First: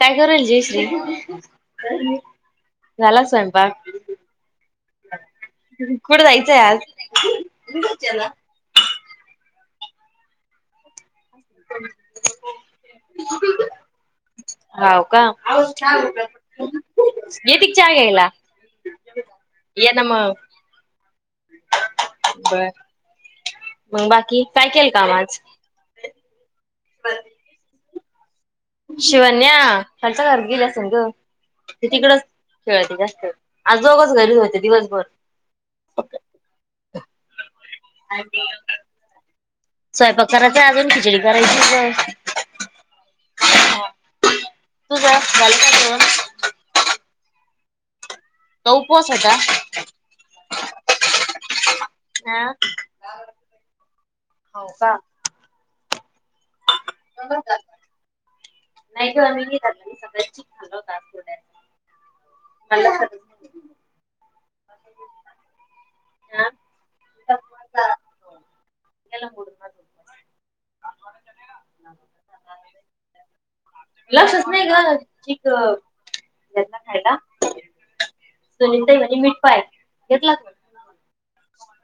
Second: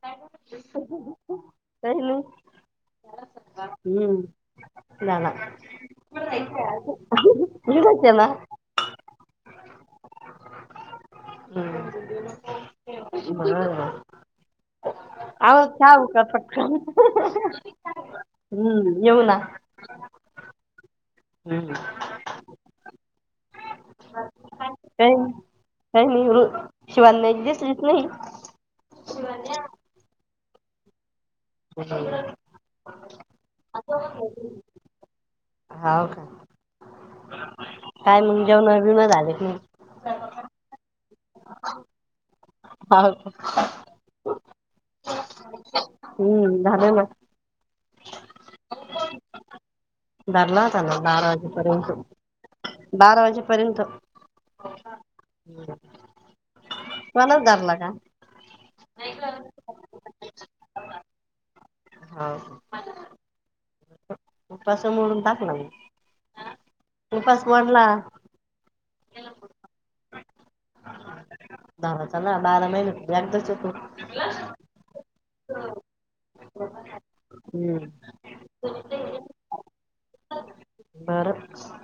काय करेल जयश्री, झाला स्वयंपाक? हम्म जाणार कुठे जायचंय आज? [unintelligible] हू हा ना. [inaudible] हाव का? का पटकन येती का चहा घ्यायला? हम्म येऊ ना ये ना मग. [inaudible] बर, मंग बाकी काय केलं काम आज? काय नाही हो, शिवन्या दिसलीच नाही. शिवन्या, खालच्या घरात गेली असेल ग. ती तिकडच खेळते जास्त वेळ, आज दोघंच घरीच होते दिवसभर. हाव का? काय मग जेवण बिवण झाली की नाही? स्वयंपाक करायचाय अजून, खिचडी करायचीच आहे. तुझा झालं का जेवण [unintelligible] हम्म झाले ना. [unintelligible] उपवास आहे का? धरला होता ना, बारा वाजेपर्यंत. हा बारा वाजेपर्यंत हो का फणस धरला का? नाही ग मी नाही धरला मी सकाळी चिप्स खाल्ले होत आज [inaudible] हां. [unintelligible] उपास मोडून टाकलं मी हा उपास मोडला. गेला मोडून माझा उपवास. धराचा ना बारा महिने एकदाच येतो लक्षात नाही ग. चिक ह्यांना खायला. हम्म. सुनीलताई म्हणे मीठ पाय घेतला का? [inaudible]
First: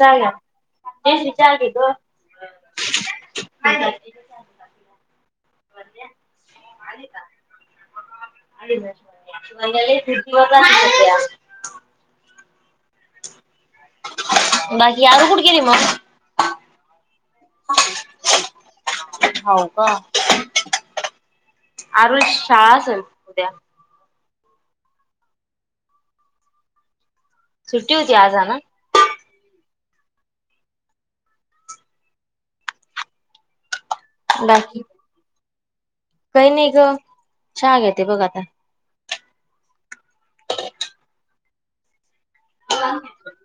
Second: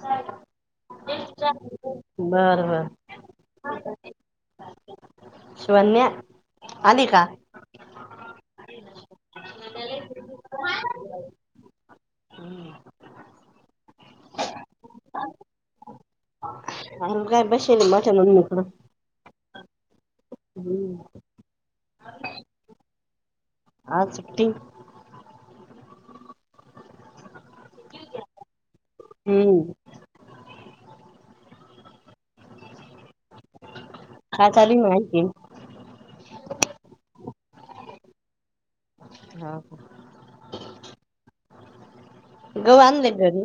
चहा घ्या, जयश्री चहा घे ग. बर बर. काय करते? शिवण्या आली का? [unintelligible] बाकी आरू कुठ गेली मग? अरे काय बसेल बठण म [unintelligible] हाव का, हम्म आरोहिची शाळा असेल उद्या आज सुट्टी. सुट्टी होती आज ह ना. हम्म. काय बाकी चालुय आणखिन. काही नाही ग चहा घेते बघ आता. गहू आणले घरी?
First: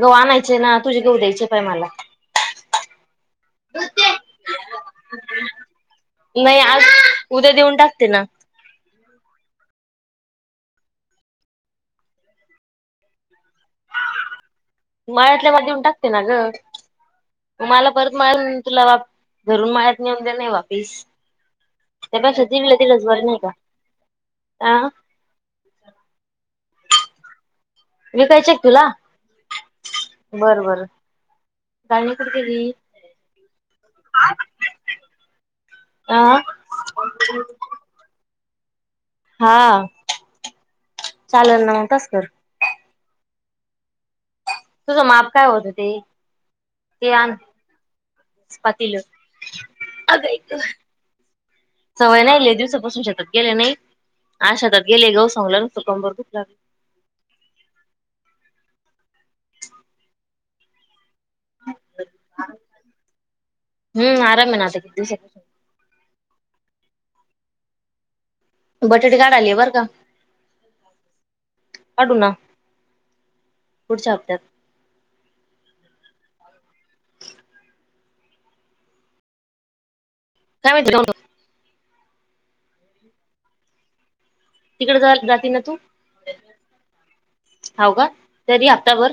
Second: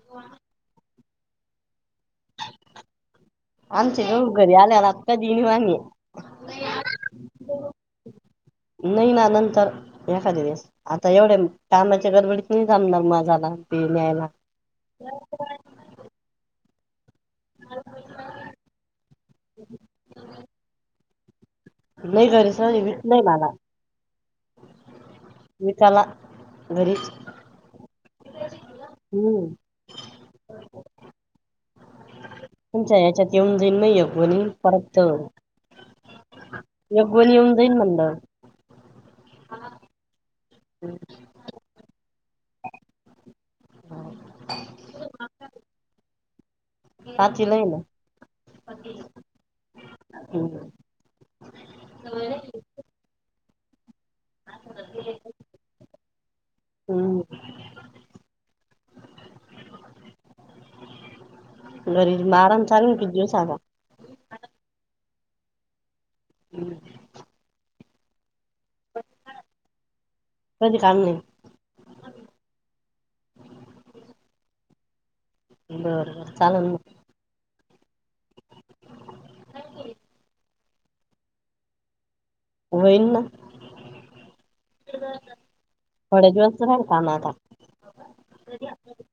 ग आणायचे ना तुझे गऊ द्यायचे बाई मला. आमचे गहू कधी ज आल्याला आत्ता दिणी नाही आज उद्या देऊन टाकते ना. नाही ना नंतर एखाद वेळेस आता एवढ्या कामाच्या गडबडीत नाही जमणार म झाला ब न्यायला [unintelligible] देऊन टाकते ना ग मला परत माळ तुला वा रून माळत नेऊन दे नाही वापीस ते नाही प घरीच राहू सचीला दे, त विकलंय गजबवर नाही मला का [unintelligible] [unintelligible] घरी विकायचे आहेत तुला बर बर. तुमच्या याच्यात येऊन जाईल ना एक गोनी परत आ एक गोळी येऊन जाईल म्हणलं. हा चालेल ना मंग तस कर... हां. तुझं माप काय होतं ते? हां केलय ना. पातील हम्म सवय नाही लई दिवसापासून शेतात गेले नाही आज शेतात गेले गहू सांगला नुस्ती कंबर दुखु लागली. हम्म. घरी अराम चालू ये कीती दिवस आता? हम्म आराम ये ना दिवसे [inaudible] बटाटे काडाला ये बरं का. कधी काम नाही काढू ना पुढच्या हप्त्यात. बर बर चालन म. [unintelligible] व्हईन ना. तिकडे जा जाती ना तू? थोडे दिवस राहिले काम आता. हाव का तरी हप्ताभर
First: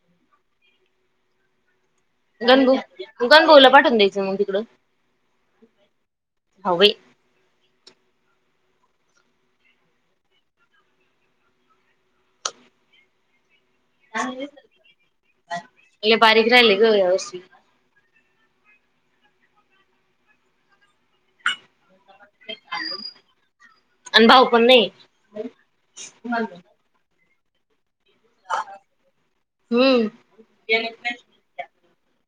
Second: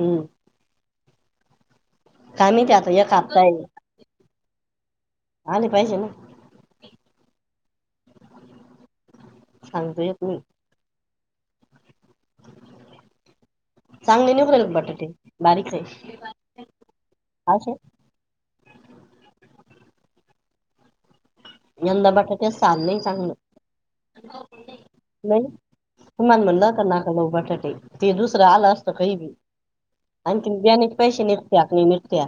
हम्म. काय माहिती आता गणभ- एक हप्ता गणभाऊला पाठवून द्यायचं मग तिकडं. आणि पाहिजे ना. हाव बई. सांगता येत नाही. चांगले निघु राहीले बटाटे बारीक ये. लय बारीक राहिले ग यावर्षी यंदा बटाटे साल नई चांगल. आणि भाऊ पण नाही नई, तुम्हाला म्हणल व्हतं ना. बटाटे ते दुसरं आलं असतं काही बी, हम्म आणखीन बियाणे के पैसे नई त्याक नई मिटत्या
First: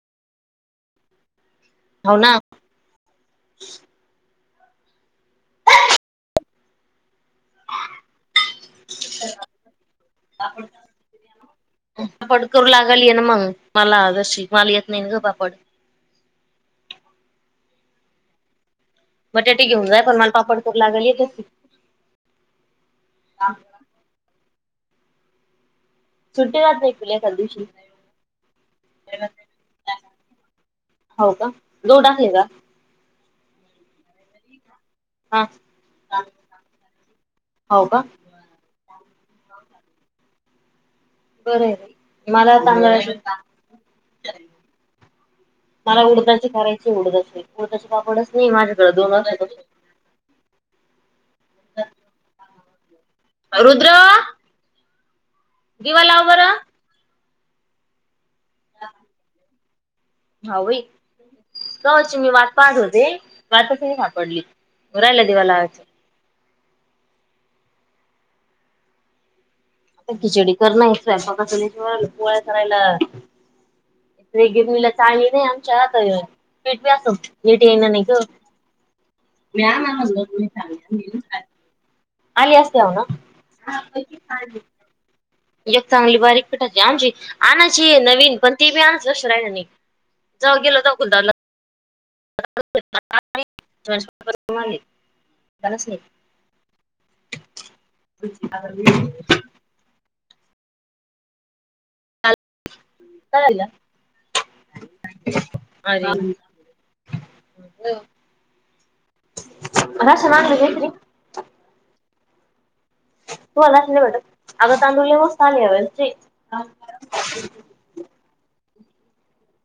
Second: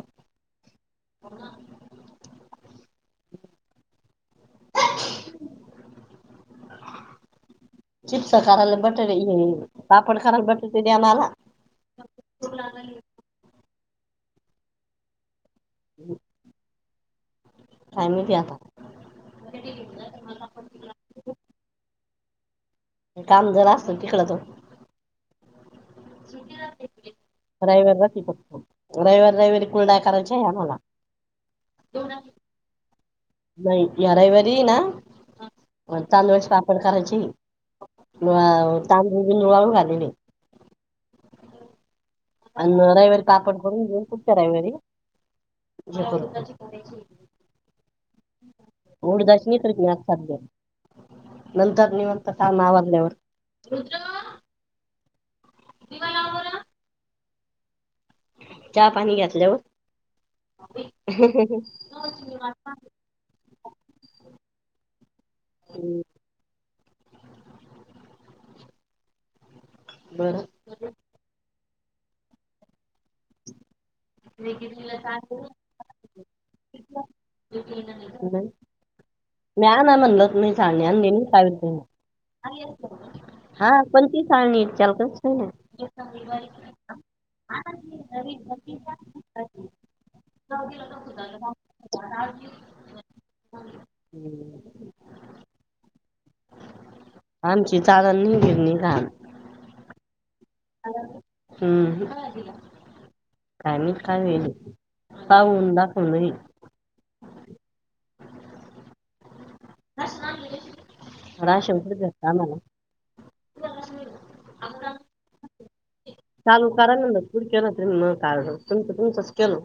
[inaudible] हाव ना. चिप्स कराले बटाटे ये पापड करले बटाटे देन आला. पापड करू लागालीय ना मंग मला जशी मला येत नाही ग पापड. [inaudible] काय माहिती आता. बटाटे घेऊन जाय पण मला पापड करू लागलेत आसी. काम जर असतं तिकड त. सुट्टी राहत नाही तुला एखाद दिवशी रयवारी रहती का ब, रविवारी - रविवारी कुल नाय करायचे आम्हाला. हाव का? गहू टाकले का? नाही, या रविवारी ये ना हा माये तांदळाचे पापड करायची ये. हाव का म तांदुल बिंदु वाळू घालीले. बरं ये बई. आन रविवारी पापड करून घेऊन पुडच्या रविवारी मला उडदाचे करायचे उडदाचे उडदाचे पापडच नाही माझ्याकडे दोन उडदाचे मी वर्षापासून [unintelligible] नंतर निवांत काम आवरल्यावर. रुद्र दिवा लाव बरं. चहा पाणी घेतल्यावर हाव बाई. कावाची मी वात पाहत होते वातस नई सापडली, म राहिला दिवा लावाची. आता बर खिचडी करनारे, स्वयंपाकाच लय जीवा आले, पोळ्या करायला [unintelligible] मी ला चावी नई आमच्या आता पेटवि आसन नीट येईना नाही ग. [unintelligible] आली असत्याव ना? हा पण ती चाळणी त्याला काहीच नाही ऐक चांगली बारीक पठाची आमची आणयची ये नवीन. पण ती बी [unintelligible] [unintelligible] फणस आहे [unintelligible] हम्म.. काय माहित काय व्हयली, खाऊन दाखव म्हणे. [unintelligible] [unintelligible] तूला अस नाही भेटत, आता तांदूळ लय मस्त आले या वेळीस. चालू करा ना मग, पुढच्या [unintelligible] तुमच तुमचंच केलं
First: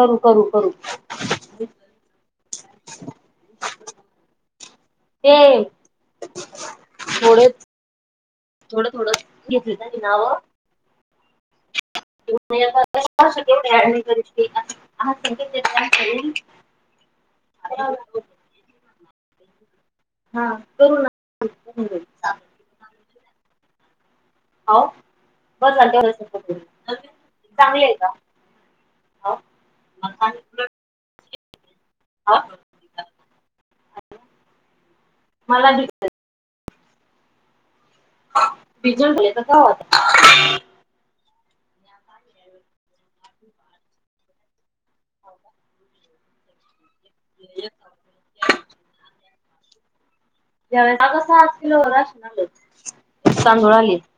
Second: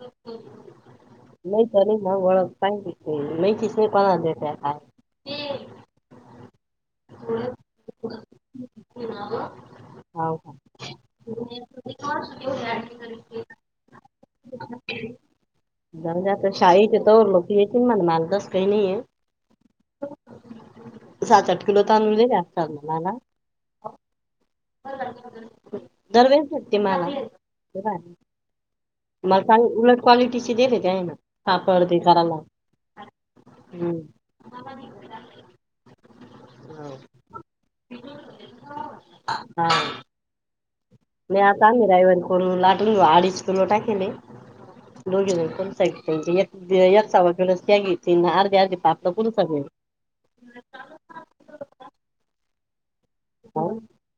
करू करू करू.... नाही तर नाही मग वळख सांगितली, माहितीच नाही कोणाला देत काय.. [unintelligible] थोड थोडं थोडं घेतल त्याची नाव... हाव का [unintelligible] [unintelligible] [unintelligible] तस काही नाही आहे हा करू ना. सात आठ किलो तांदूळ दीलेले असत्या मुलाला. दरवेळेस भेटते मला ते बाय. [unintelligible] हो मला तांदूळ उलट क्वालिटीची देते त्या हेन. हो. मला बी- [unintelligible] बिजल ह बोलायचं का हा.. होता म्या चाले रवीवारी कोन लाटून घेऊ आडीच किलो टाकेले दोघी जण कोणता [unintelligible] [unintelligible]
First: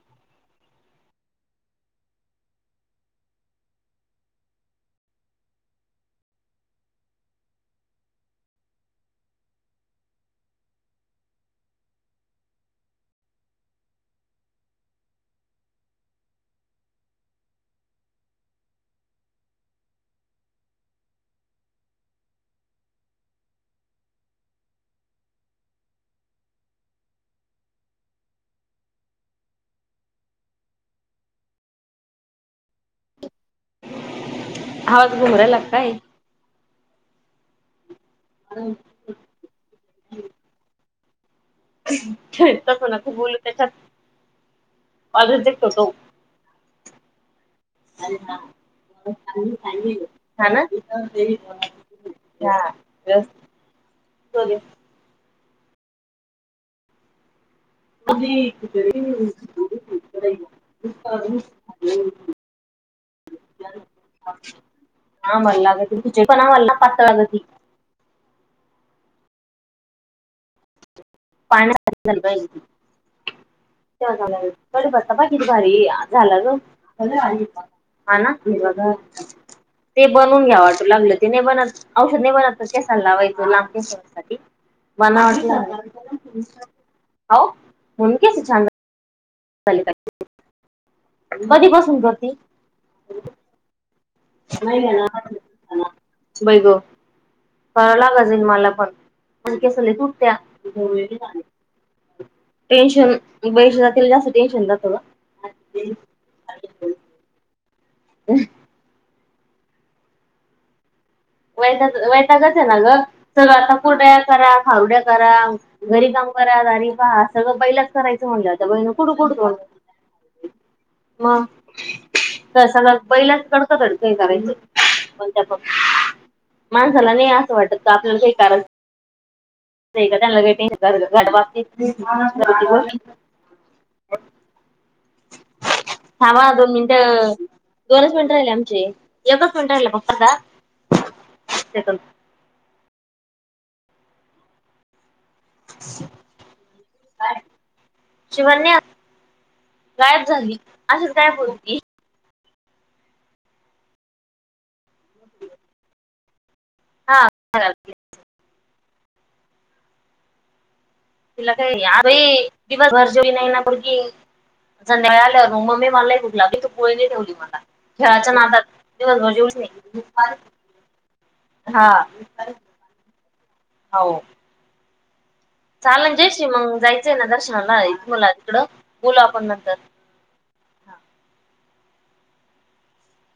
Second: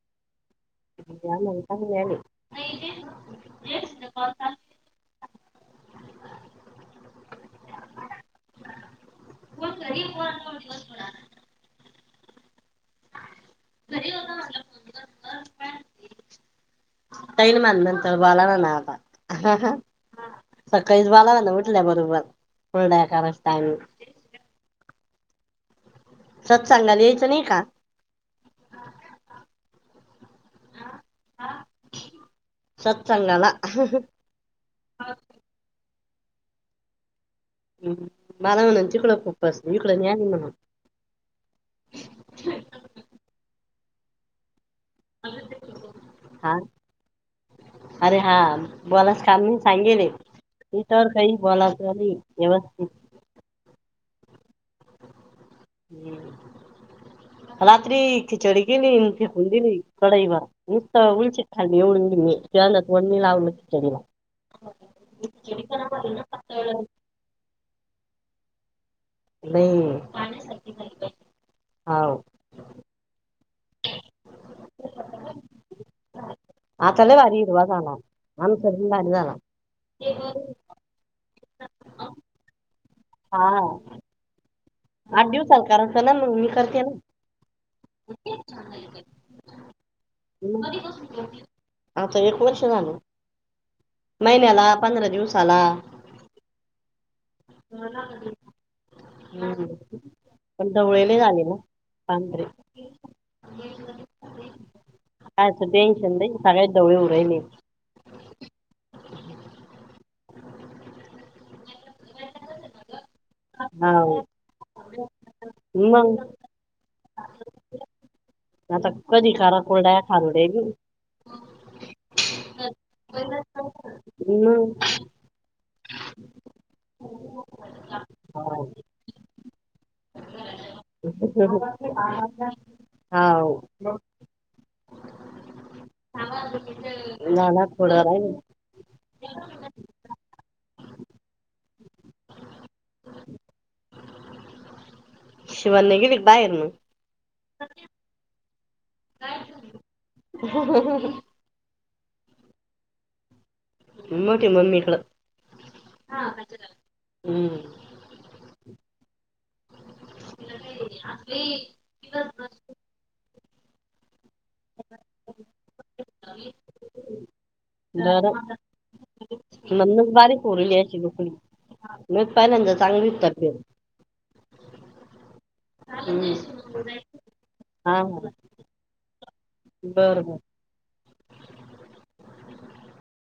[inaudible] [inaudible] [inaudible] घरी होता म्हनलं दिवसभर. [inaudible] [unintelligible] सकाळी बालावाला उठल्या बरोबर हुरडा करायचं टाईम.. सत्सांगाला यायचं नाही का? सत्संगला. आवाच घुमु रायला का काय? हम् मला म्हणून तिकडं खूप बस इकडं नाही म्हणून तेच ना कोणाचं बोलू त्याच्यात. हा [unintelligible] अरे हा बोलाच काम नाही सांगेले इतर काही [inaudible] बोलाच नाही व्यवस्थित [unintelligible] हम्म.. [inaudible] रात्री खिचडी केली अन् फेकून दिली कडईभर नुसत उलटीच झाली उळिन, [unintelligible] ह आम्हाला लागती खिचडी पण आम्हाला ना पातळ लागती. नाही पाणी सारखी जाईल बाई पाण्यासारखं झालं पाहिजे तेव्हा घालायला कडीपत्ता बाकी बारीक झाला गं आता लय भारी हॅलो हिरवा झाला हा ना हे आमचा बी बघा भारी झाला ती बनून घ्याव वाट लागलं ते नाही बनत औषध नाही बनत केसांना लावायचं हा लांब केसांसाठी आठ दिवसाणं कराच ना मग मी करते ना हाव म्हणून केस छान राहते कधी पासून लावती कधीपासून आता करती एक वर्ष झाल महिन्याला पंधरा दिवसाला बाई ग करावं लागल मला पण माझे हम्म केस लय तुटत्या पण डोळे लई आले ओ पांत्रे टेन्शन बाईच्या जातील जास्त टेन्शन राहत का कायच टेन्शन नाही सगळ्यांचं जवळ येऊ राहिले ह वैताकच आहे ना ग सगळं आता हाव कुरड्या करा खारुड्या करा घरी काम मग करा दारी पहा सगळं बाईलाच करायचं म्हणलं त्या आता बाईनं कुड कधी कुडत करा कोरड्या खारुड्या [inaudible] मग प्रसादात पहिल्याच तडका नाही बी करायच मग कोणत्या पण माणसाला नाही असं वाटत का आपल्याला काही कारण [inaudible] हाव थाबां दोन मिनिटं झाला थोडा दोनच राहील मिनिटं राहिले एकच मिनटं राहिला ना फक्त आता शिवन्या घेईल बाहेरण शिवन्या गायब झाली अशिच गायब होवून मोठी मम्मी कड हो हा त्यांच्या घरात हम्म तिला काही असं तिला काय आरोही दिवसभर जेवली नाही ना पोरगी संध्याकाळी आल्यावर मग मम्मे मला लई भुक लागली तू पोळी नाही ठेवली मला बर खेळाच्या नादात दिवसभर जेवत नाही म्हणूनच बारीक होरली अशी दुखली हा मी पहिल्यांदा चांगलीच तब्येत [inaudible] हो हा चाल जे किं मग जायचं आहे ना दर्शनाला मला तिकडं बोलू आपण नंतर बर -बर